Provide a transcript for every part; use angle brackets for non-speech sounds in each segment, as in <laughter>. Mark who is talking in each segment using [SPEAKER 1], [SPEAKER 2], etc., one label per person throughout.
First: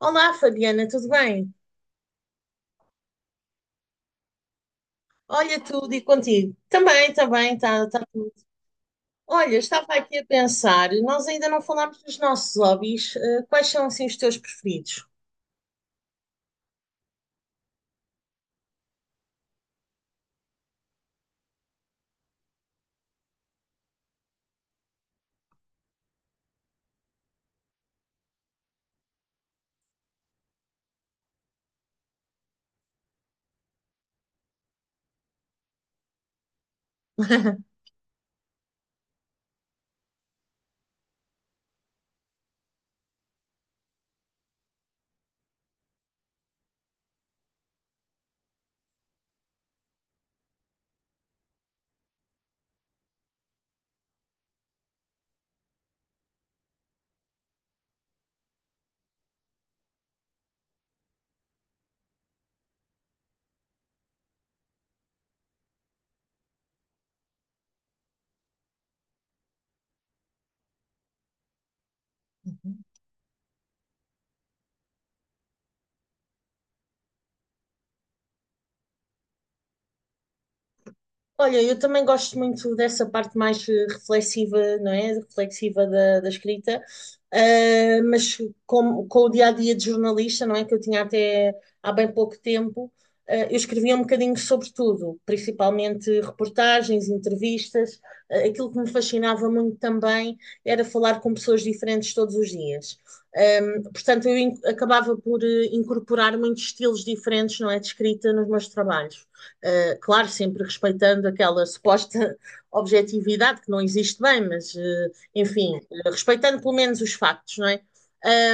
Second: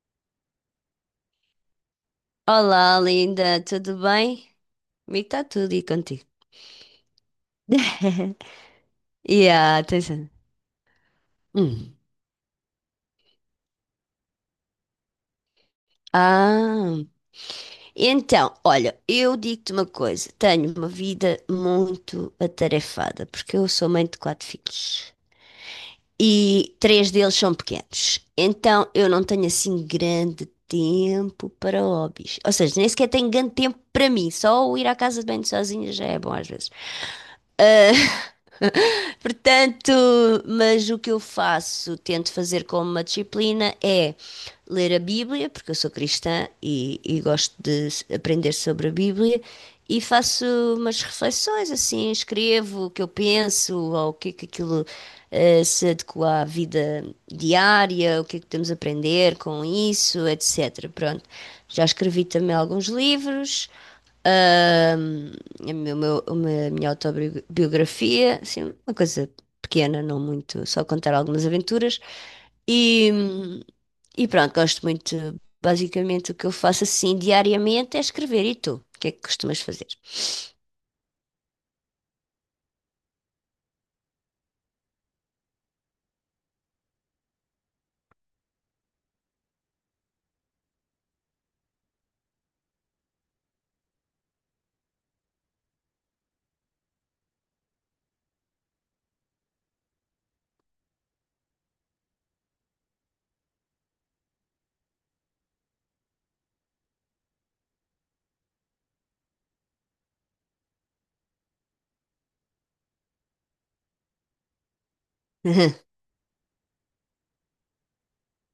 [SPEAKER 1] Olá, Fabiana, tudo bem?
[SPEAKER 2] Olá, linda, tudo bem? Comigo está
[SPEAKER 1] Olha,
[SPEAKER 2] tudo e
[SPEAKER 1] tudo e
[SPEAKER 2] contigo.
[SPEAKER 1] contigo? Também, está tudo.
[SPEAKER 2] <laughs>
[SPEAKER 1] Olha,
[SPEAKER 2] Yeah, tens...
[SPEAKER 1] estava aqui a
[SPEAKER 2] atenção.
[SPEAKER 1] pensar, nós ainda não
[SPEAKER 2] Hum.
[SPEAKER 1] falámos dos nossos hobbies. Quais são, assim, os teus preferidos?
[SPEAKER 2] Ah, então, olha, eu digo-te uma coisa, tenho uma vida muito atarefada, porque eu sou mãe de quatro filhos e três deles são pequenos, então eu não tenho assim grande tempo para hobbies, ou seja, nem sequer tenho grande tempo para mim, só o ir à casa de banho sozinha já é bom às vezes.
[SPEAKER 1] <laughs>
[SPEAKER 2] Portanto, mas o que eu faço, tento fazer como uma disciplina, é ler a Bíblia, porque eu sou cristã e gosto de aprender sobre a Bíblia, e faço umas reflexões assim, escrevo o que eu penso, ou o que é que aquilo se adequa à vida diária, o que é que temos a aprender com isso, etc. Pronto. Já escrevi também alguns livros. ahm, a minha autobiografia, assim, uma coisa pequena, não muito, só contar algumas aventuras. E, e pronto, gosto muito. Basicamente, o que eu faço assim diariamente é escrever. E tu? O que é que costumas fazer?
[SPEAKER 1] Olha, eu também gosto muito dessa parte mais reflexiva, não é? Reflexiva da escrita. Mas com o dia a dia de jornalista, não é? Que eu tinha até há bem pouco tempo, eu escrevia um bocadinho sobre tudo, principalmente reportagens, entrevistas. Ah, aquilo que me fascinava muito também era falar com pessoas diferentes todos os dias. Ah, portanto, acabava por incorporar muitos estilos diferentes, não é? De escrita nos meus trabalhos. Claro, sempre respeitando aquela suposta <laughs> objetividade que não existe bem, mas
[SPEAKER 2] <laughs> Aham.
[SPEAKER 1] enfim, respeitando pelo menos os factos, não é?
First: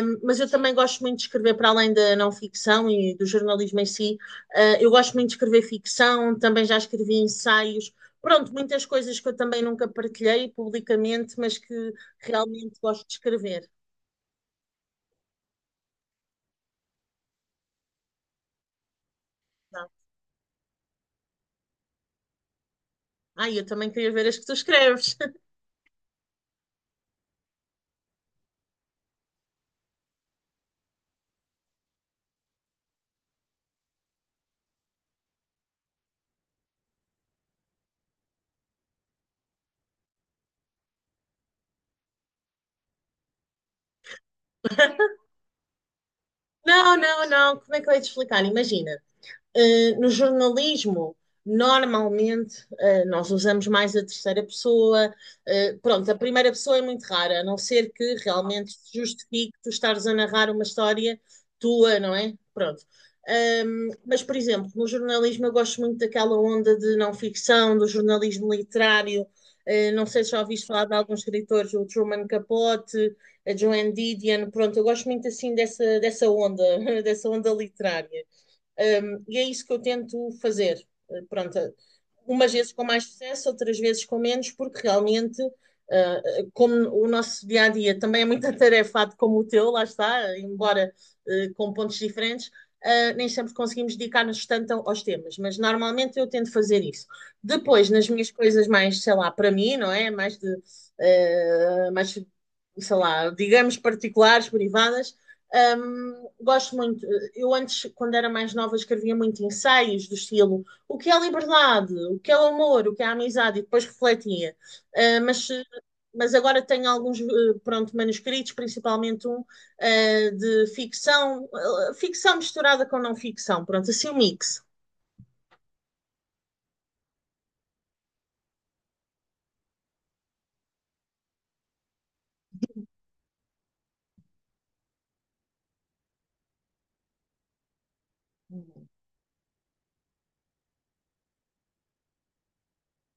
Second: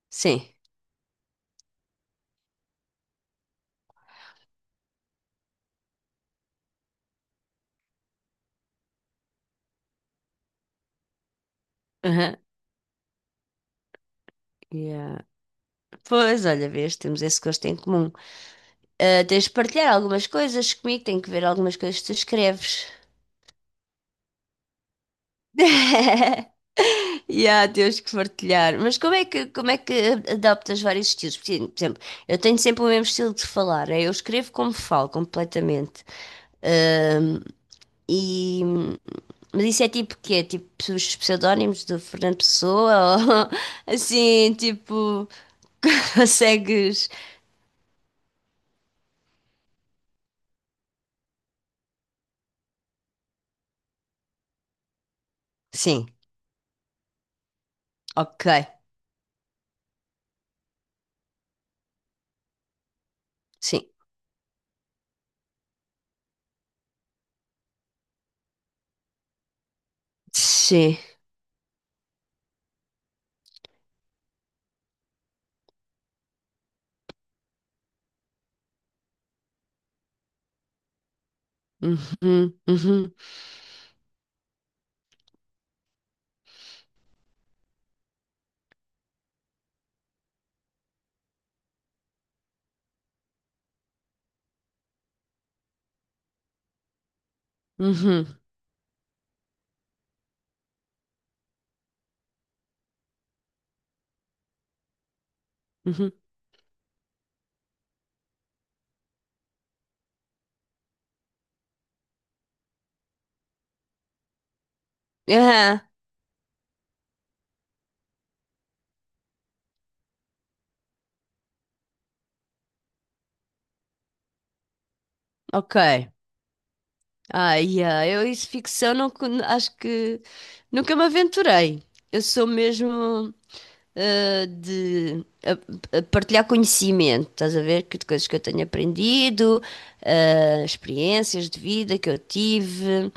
[SPEAKER 1] Mas
[SPEAKER 2] Sim.
[SPEAKER 1] eu também gosto muito de escrever para além da não ficção e do jornalismo em si. Eu gosto muito de escrever ficção, também já escrevi ensaios, pronto, muitas coisas que eu também nunca partilhei publicamente, mas que
[SPEAKER 2] Aham,
[SPEAKER 1] realmente gosto de escrever.
[SPEAKER 2] yeah. Pois, olha, vês, temos esse gosto em comum. Ah, tens de partilhar algumas coisas comigo, tenho que ver algumas coisas que tu escreves.
[SPEAKER 1] Ai, eu também queria ver as que tu escreves. <laughs>
[SPEAKER 2] <laughs> E há, temos que partilhar. Mas como é que adaptas vários estilos? Porque, por exemplo, eu tenho sempre o mesmo estilo de falar. Eu escrevo como falo, completamente. Ahm, e, mas isso é tipo quê? Tipo os pseudónimos do Fernando Pessoa? Ou <laughs> assim, tipo, <laughs>
[SPEAKER 1] Não,
[SPEAKER 2] consegues?
[SPEAKER 1] não, não. Como é que eu ia te explicar? Imagina, no jornalismo, normalmente, nós usamos mais a terceira pessoa.
[SPEAKER 2] Sim,
[SPEAKER 1] Pronto, a primeira pessoa é muito rara, a não ser que
[SPEAKER 2] ok.
[SPEAKER 1] realmente se justifique tu estares a narrar uma história tua, não é? Pronto.
[SPEAKER 2] Sim.
[SPEAKER 1] Mas, por exemplo, no jornalismo eu gosto muito daquela onda de não ficção, do jornalismo literário. Não sei se já ouviste falar de
[SPEAKER 2] Sim.
[SPEAKER 1] alguns escritores, o Truman Capote, a Joan Didion. Pronto, eu gosto muito assim dessa onda, <laughs> dessa onda literária. E é isso que eu tento fazer. Pronto, umas
[SPEAKER 2] Uhum,
[SPEAKER 1] vezes com mais
[SPEAKER 2] uhum,
[SPEAKER 1] sucesso, outras vezes com menos, porque realmente, como o nosso dia a dia também é muito <laughs> atarefado como o teu, lá está, embora com pontos diferentes, nem sempre conseguimos dedicar-nos tanto aos temas, mas normalmente eu tento fazer isso. Depois, nas
[SPEAKER 2] uhum,
[SPEAKER 1] minhas coisas mais, sei lá, para mim, não é? Mais de, mais, sei lá, digamos, particulares, privadas,
[SPEAKER 2] uhum.
[SPEAKER 1] gosto muito. Eu antes, quando era mais nova, escrevia muito ensaios do estilo o que é liberdade, o que é o amor, o que é a amizade, e depois refletia. Uh, mas,
[SPEAKER 2] Aham,
[SPEAKER 1] mas agora tenho alguns pronto, manuscritos, principalmente um de ficção, ficção misturada com não ficção, pronto, assim um mix.
[SPEAKER 2] ok. Ah, yeah, eu isso ficção não, acho que nunca me aventurei. Eu sou mesmo de a partilhar conhecimento, estás a ver? Que de coisas que eu tenho aprendido, experiências de vida que eu tive,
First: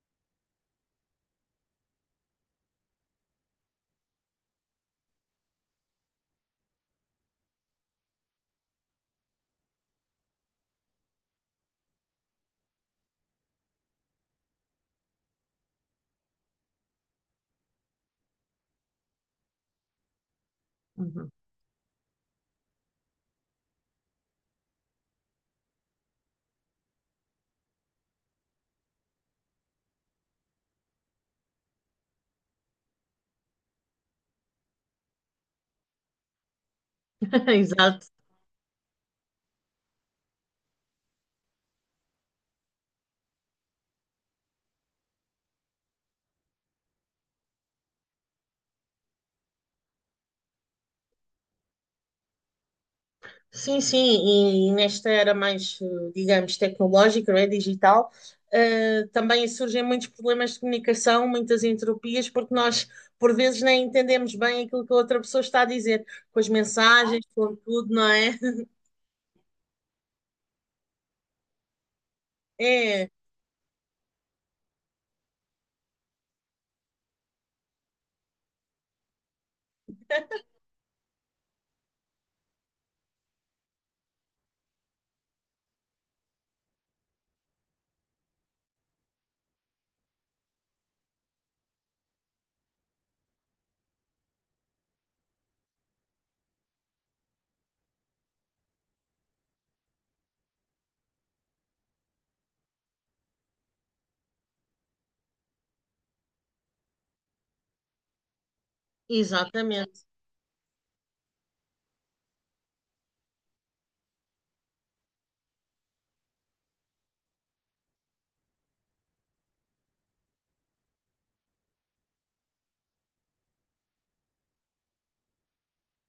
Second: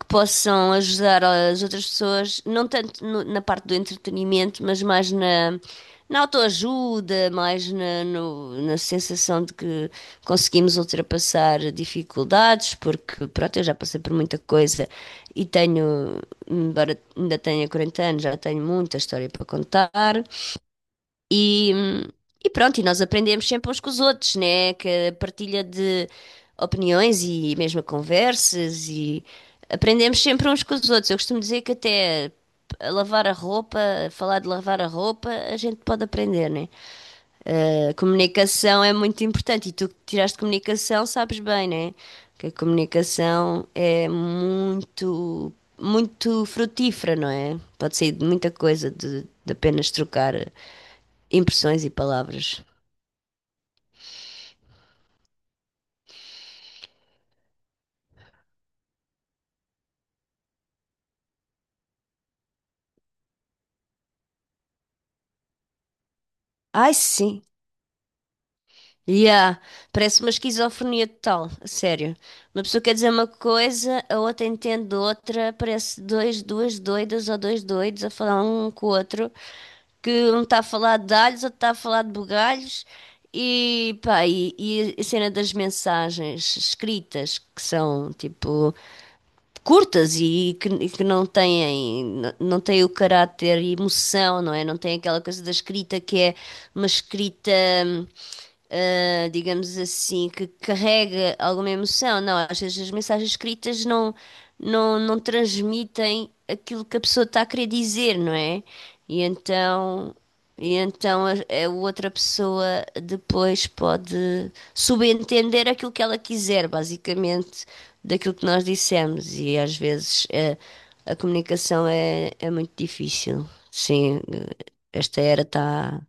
[SPEAKER 2] que possam ajudar as outras pessoas, não tanto na parte do entretenimento, mas mais na, na autoajuda, mais na, na sensação de que conseguimos ultrapassar dificuldades, porque pronto, eu já passei por muita coisa e tenho embora ainda tenha 40 anos, já tenho muita história para contar.
[SPEAKER 1] Uhum.
[SPEAKER 2] E, e pronto, e nós aprendemos sempre uns com os outros, né? Que a partilha de opiniões e mesmo conversas e aprendemos sempre uns com os outros. Eu costumo dizer que até a lavar a roupa, a falar de lavar a roupa, a gente pode aprender, né?
[SPEAKER 1] <laughs>
[SPEAKER 2] A
[SPEAKER 1] Exato.
[SPEAKER 2] comunicação é muito importante e tu que tiraste comunicação sabes bem, né? Que a comunicação é muito frutífera, não é? Pode sair de muita coisa de apenas trocar impressões e palavras.
[SPEAKER 1] Sim, sim, e nesta era mais, digamos, tecnológica, não é? Digital, também surgem muitos problemas de comunicação, muitas entropias, porque nós, por vezes, nem entendemos bem aquilo que a outra pessoa está a dizer, com as
[SPEAKER 2] Ai,
[SPEAKER 1] mensagens,
[SPEAKER 2] sim.
[SPEAKER 1] com tudo, não é? <laughs>
[SPEAKER 2] Yeah, parece uma esquizofrenia total, a sério. Uma pessoa quer
[SPEAKER 1] É,
[SPEAKER 2] dizer uma coisa, a outra entende outra, parece dois, duas doidas ou dois doidos a falar um com o outro, que um está a falar de alhos, outro está a falar de bugalhos, e pá, e a cena das mensagens escritas, que são tipo curtas e que não têm, não têm o caráter e emoção, não é? Não tem aquela coisa da escrita que é uma escrita, hum, digamos assim, que carrega alguma emoção. Não, às vezes as mensagens escritas não transmitem aquilo que a pessoa está a querer dizer, não é? E
[SPEAKER 1] exatamente.
[SPEAKER 2] então. E então a outra pessoa depois pode subentender aquilo que ela quiser, basicamente daquilo que nós dissemos e às vezes a comunicação é muito difícil. Sim, esta era está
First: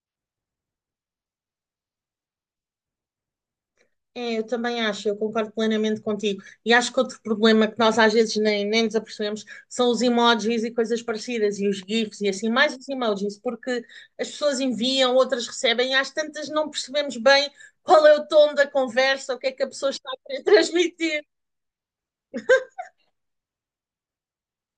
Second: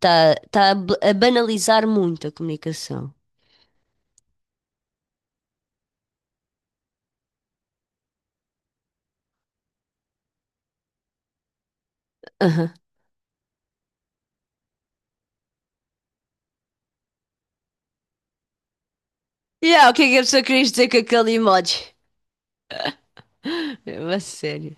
[SPEAKER 2] a banalizar muito a comunicação.
[SPEAKER 1] É, eu também acho, eu concordo plenamente contigo. E acho que outro problema que nós às vezes nem nos apercebemos são os emojis e coisas parecidas, e os GIFs e assim,
[SPEAKER 2] Aham.
[SPEAKER 1] mais os emojis, porque as pessoas enviam, outras recebem, e às tantas não percebemos bem qual é o tom da conversa, o que é que a
[SPEAKER 2] Yeah,
[SPEAKER 1] pessoa
[SPEAKER 2] o que
[SPEAKER 1] está
[SPEAKER 2] é
[SPEAKER 1] a
[SPEAKER 2] que a pessoa
[SPEAKER 1] querer <laughs>
[SPEAKER 2] queria dizer com
[SPEAKER 1] transmitir.
[SPEAKER 2] aquele emoji? <laughs> É uma sério.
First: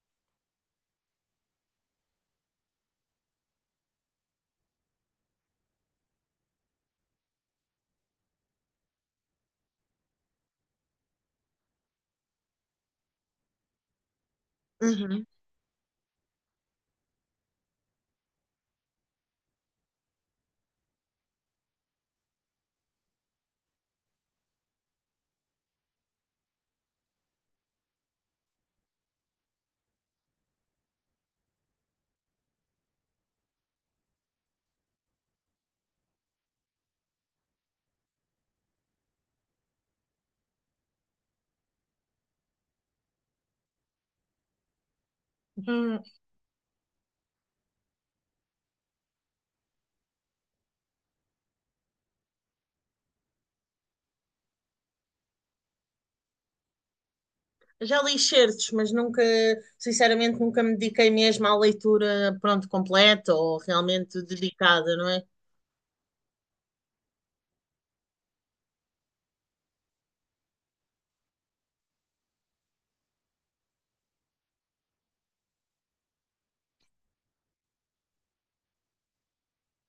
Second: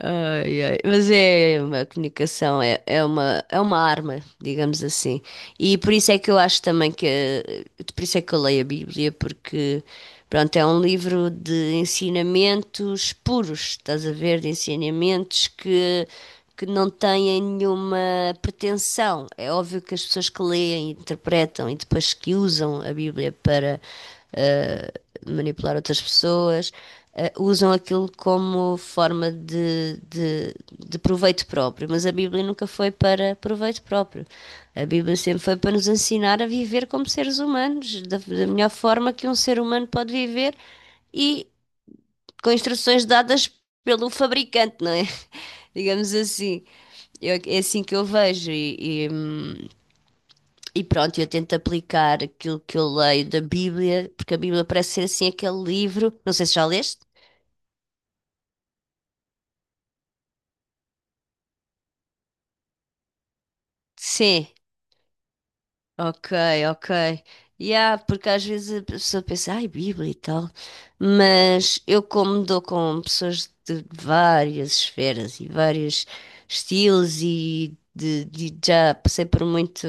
[SPEAKER 2] Ai, ai. Mas é uma comunicação, é uma arma, digamos assim. E por isso é que eu acho também que, por isso é que eu leio a Bíblia, porque, pronto, é um livro de ensinamentos puros, estás a ver, de
[SPEAKER 1] Uhum.
[SPEAKER 2] ensinamentos que não têm nenhuma pretensão. É óbvio que as pessoas que leem, interpretam e depois que usam a Bíblia para eh, manipular outras pessoas, usam aquilo como forma de proveito próprio, mas a Bíblia nunca foi para proveito próprio. A Bíblia sempre foi para nos ensinar a viver como seres humanos, da melhor forma que um ser humano pode viver e com instruções dadas pelo fabricante, não é? <laughs>
[SPEAKER 1] Hum.
[SPEAKER 2] Digamos assim. É assim que eu vejo e pronto, eu tento aplicar aquilo que eu leio da Bíblia, porque a Bíblia parece ser assim aquele livro, não sei se já leste.
[SPEAKER 1] Já li certos, mas nunca, sinceramente, nunca me dediquei mesmo à leitura, pronto, completa ou realmente
[SPEAKER 2] Sim,
[SPEAKER 1] dedicada, não é?
[SPEAKER 2] ok, ok. E porque às vezes a pessoa pensa, ai, Bíblia e tal, mas eu como dou com pessoas de várias esferas e vários estilos e de, já passei por muito,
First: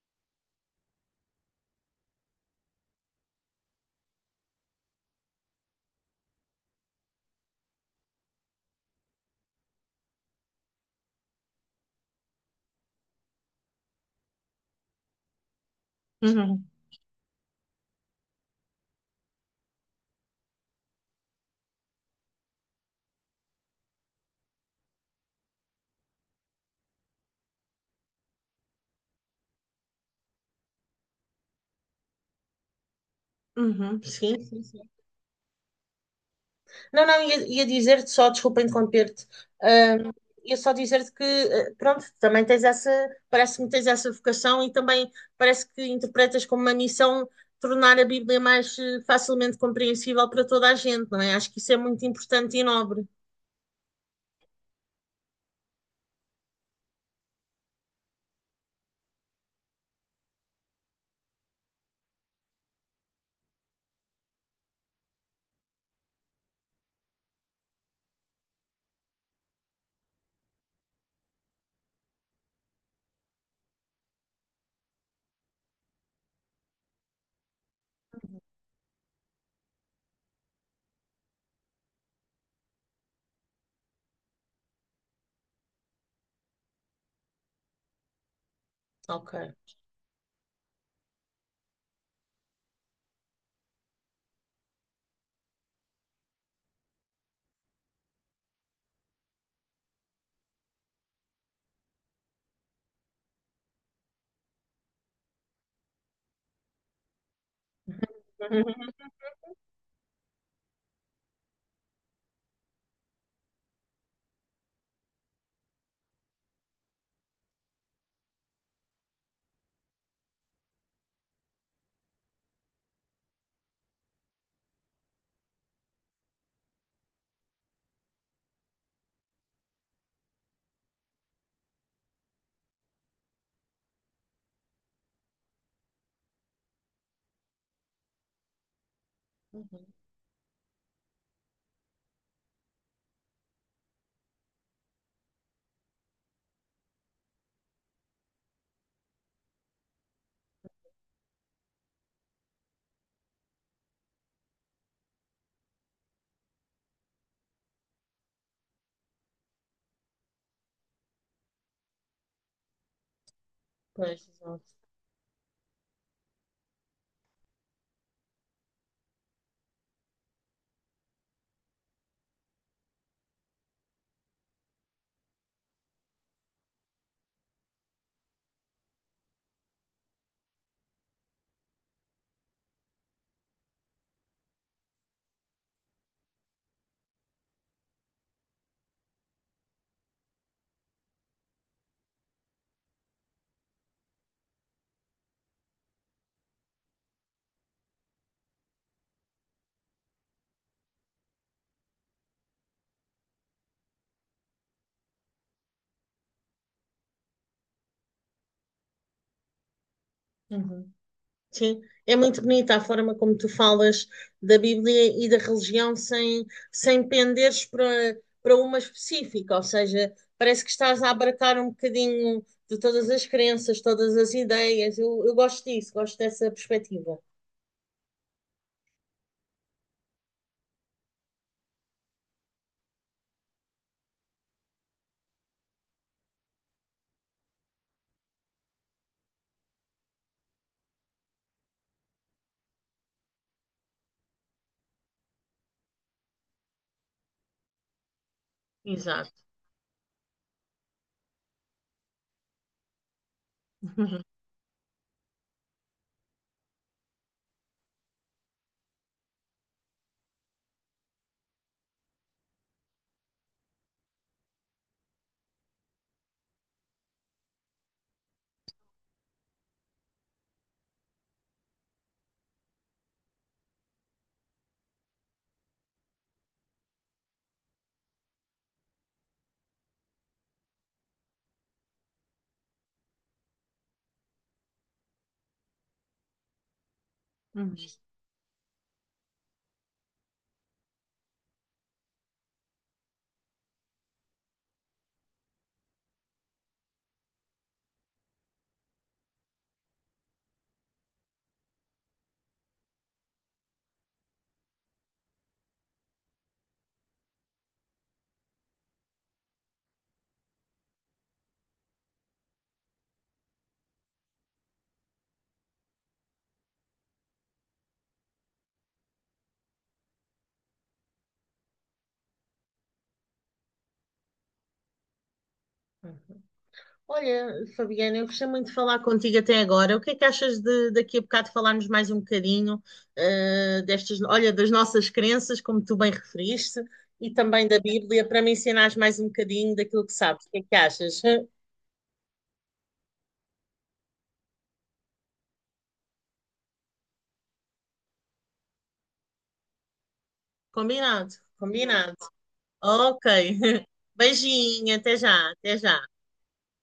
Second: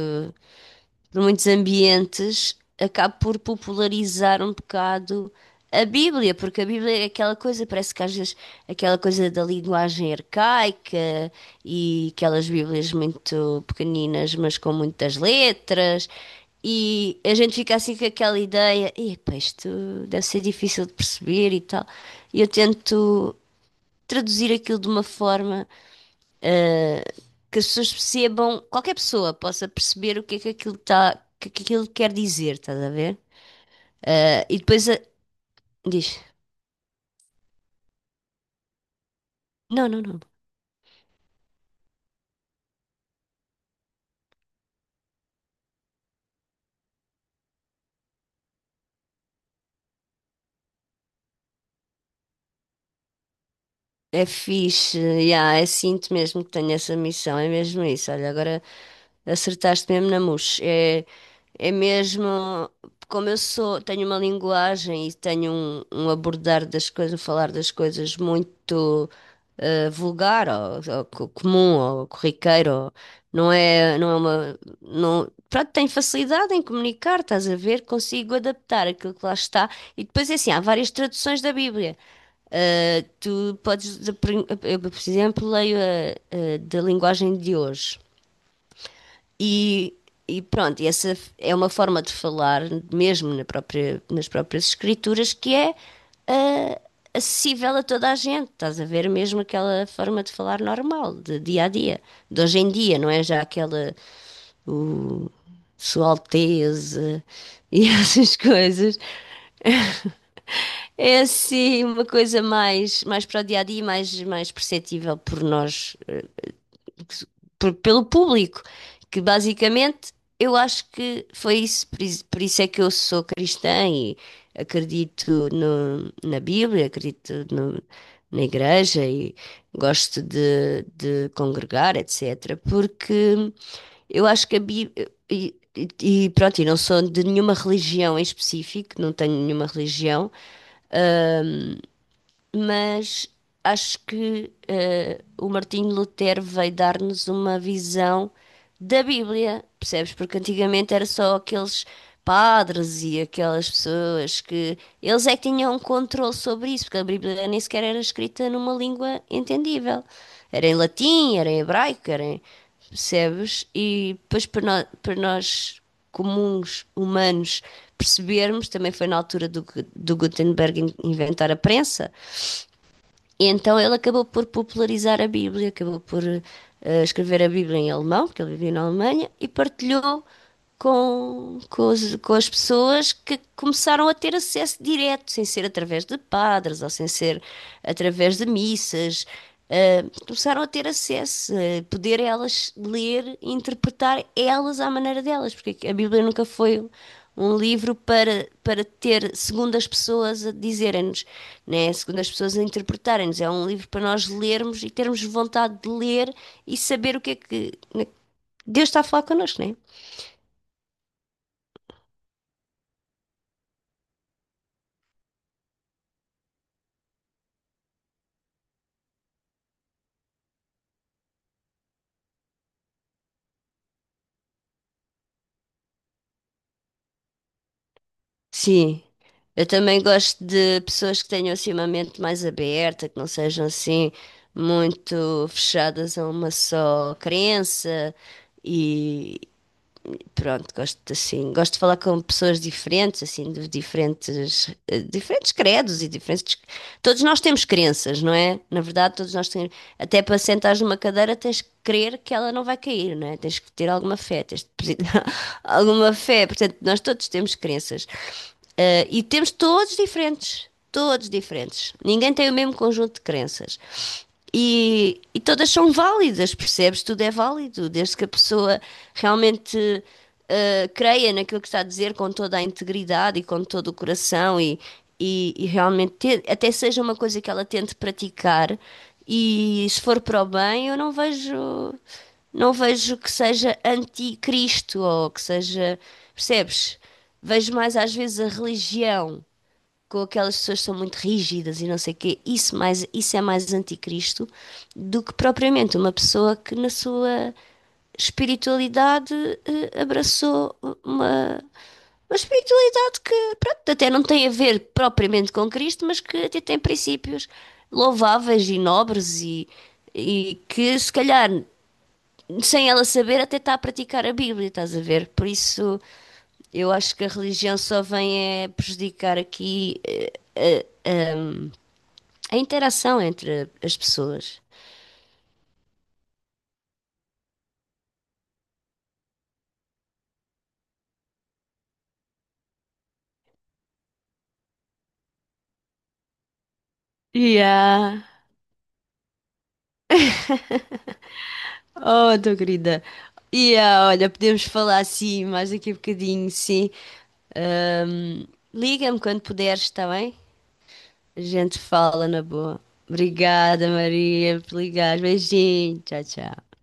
[SPEAKER 2] por muitos ambientes, acabo por popularizar um bocado a Bíblia, porque a Bíblia é aquela coisa, parece que às vezes aquela coisa da linguagem arcaica e aquelas Bíblias muito pequeninas, mas com muitas letras.
[SPEAKER 1] Uhum.
[SPEAKER 2] E a gente fica assim com aquela ideia, epá, isto deve ser difícil de perceber e tal. E eu tento traduzir aquilo de uma forma ah, que as pessoas percebam, qualquer pessoa possa perceber o que é que aquilo tá, que aquilo quer dizer, estás a ver?
[SPEAKER 1] Sim,
[SPEAKER 2] Ah, e
[SPEAKER 1] sim, sim.
[SPEAKER 2] depois diz,
[SPEAKER 1] Não, não, ia dizer-te só, desculpa interromper-te,
[SPEAKER 2] não, não,
[SPEAKER 1] hum,
[SPEAKER 2] não.
[SPEAKER 1] ia só dizer-te que, pronto, também tens essa, parece-me que tens essa vocação e também parece que interpretas como uma missão tornar a Bíblia mais facilmente compreensível para toda a gente, não é? Acho que isso é muito importante e nobre.
[SPEAKER 2] É fixe, yeah, é sinto mesmo que tenho essa missão, é mesmo isso. Olha, agora acertaste mesmo na mousse. É, é mesmo, como eu sou, tenho uma linguagem e tenho um abordar das coisas, um falar das coisas muito vulgar, ou comum, ou corriqueiro, ou- não é, não é uma, não, pronto, tenho facilidade em comunicar, estás a ver? Consigo adaptar aquilo que lá está. E depois é assim, há várias traduções da Bíblia. Eh, tu podes, eu, por exemplo, leio a da linguagem de hoje.
[SPEAKER 1] Ok.
[SPEAKER 2] E, e pronto, e essa é uma forma de falar, mesmo na própria, nas próprias escrituras, que é ah, acessível a toda a gente. Estás a ver mesmo aquela forma de falar normal, de dia a dia, de hoje em dia, não é já aquela o, Sua Alteza e <laughs> essas coisas. É assim uma coisa mais, mais para o dia a dia, mais, mais perceptível por nós, pelo público, que basicamente eu acho que foi isso, por isso é que eu sou cristã e acredito na Bíblia, acredito na igreja e gosto de congregar, etc. Porque eu acho que a Bíblia. E pronto, e não sou de nenhuma religião em específico, não tenho nenhuma
[SPEAKER 1] <laughs>
[SPEAKER 2] religião, mas acho que o Martinho Lutero veio dar-nos uma visão da Bíblia, percebes? Porque antigamente era só aqueles padres e aquelas pessoas que eles é que tinham um controle sobre isso, porque a Bíblia nem sequer era escrita numa língua entendível. Era em latim, era em hebraico, era em, percebes? E
[SPEAKER 1] Pois,
[SPEAKER 2] depois para
[SPEAKER 1] exato.
[SPEAKER 2] nós, para nós comuns humanos percebermos, também foi na altura do, do Gutenberg inventar a prensa, e então ele acabou por popularizar a Bíblia, acabou por escrever a Bíblia em alemão, porque ele vivia na Alemanha, e partilhou com as pessoas que começaram a ter acesso direto, sem ser através de padres ou sem ser através de missas. Eh, começaram a ter acesso, a poder elas ler e interpretar elas à maneira delas, porque a Bíblia nunca foi um livro para, para ter, segundo as pessoas, a dizerem-nos, né? Segundo as pessoas a interpretarem-nos. É um livro para nós lermos e termos vontade de ler e saber o que é que, né? Deus está a falar connosco, né?
[SPEAKER 1] Uhum. Sim, é muito bonita a forma como tu falas da Bíblia e da religião sem, sem penderes para, para uma específica, ou seja, parece que estás a abarcar um bocadinho de todas as crenças, todas as ideias. Eu gosto disso, gosto dessa perspectiva.
[SPEAKER 2] Sim. Eu também gosto de pessoas que tenham assim uma mente mais aberta, que não sejam assim muito fechadas a uma só crença e, pronto, gosto assim, gosto de falar com pessoas diferentes, assim, de diferentes, diferentes credos e diferentes. Todos nós temos crenças, não é? Na verdade, todos
[SPEAKER 1] Exato.
[SPEAKER 2] nós temos. Até para sentares numa cadeira tens que crer que ela não vai cair, não é? Tens que ter alguma fé,
[SPEAKER 1] <laughs>
[SPEAKER 2] tens de <laughs> alguma fé. Portanto, nós todos temos crenças. E temos todos diferentes, todos diferentes. Ninguém tem o mesmo conjunto de crenças. E todas são válidas, percebes? Tudo é válido, desde que a pessoa realmente creia naquilo que está a dizer com toda a integridade e com todo o coração e realmente te, até seja uma coisa que ela tente praticar. E se for para o bem, eu não vejo não vejo que seja anticristo ou que seja, percebes? Vejo mais às vezes a religião, com aquelas pessoas que são muito rígidas e não sei o quê, isso, mais, isso é mais anticristo do que propriamente uma pessoa que na sua espiritualidade abraçou uma, uma espiritualidade que, pronto, até não tem a ver propriamente com Cristo, mas que até tem princípios louváveis e nobres e que se calhar sem ela saber, até está a praticar a Bíblia, estás a ver? Por isso, eu acho que a religião só vem é prejudicar aqui a interação entre as pessoas.
[SPEAKER 1] Uhum. Olha, Fabiana, eu gostei muito de falar contigo até agora. O que é que achas de daqui a bocado falarmos mais um bocadinho, eh, destas, olha, das nossas crenças, como tu bem referiste, e também da
[SPEAKER 2] Yeah.
[SPEAKER 1] Bíblia, para me ensinares mais um bocadinho daquilo que sabes. O que é que achas? <laughs>
[SPEAKER 2] Oh, tô querida. Yeah, olha, podemos falar assim mais daqui a bocadinho, sim. Ahm, liga-me quando puderes, está bem?
[SPEAKER 1] Combinado,
[SPEAKER 2] A gente
[SPEAKER 1] combinado.
[SPEAKER 2] fala na boa.
[SPEAKER 1] Ok. <laughs>
[SPEAKER 2] Obrigada, Maria, por
[SPEAKER 1] Beijinho, até
[SPEAKER 2] ligar.
[SPEAKER 1] já, até
[SPEAKER 2] Beijinho.
[SPEAKER 1] já.
[SPEAKER 2] Tchau, tchau.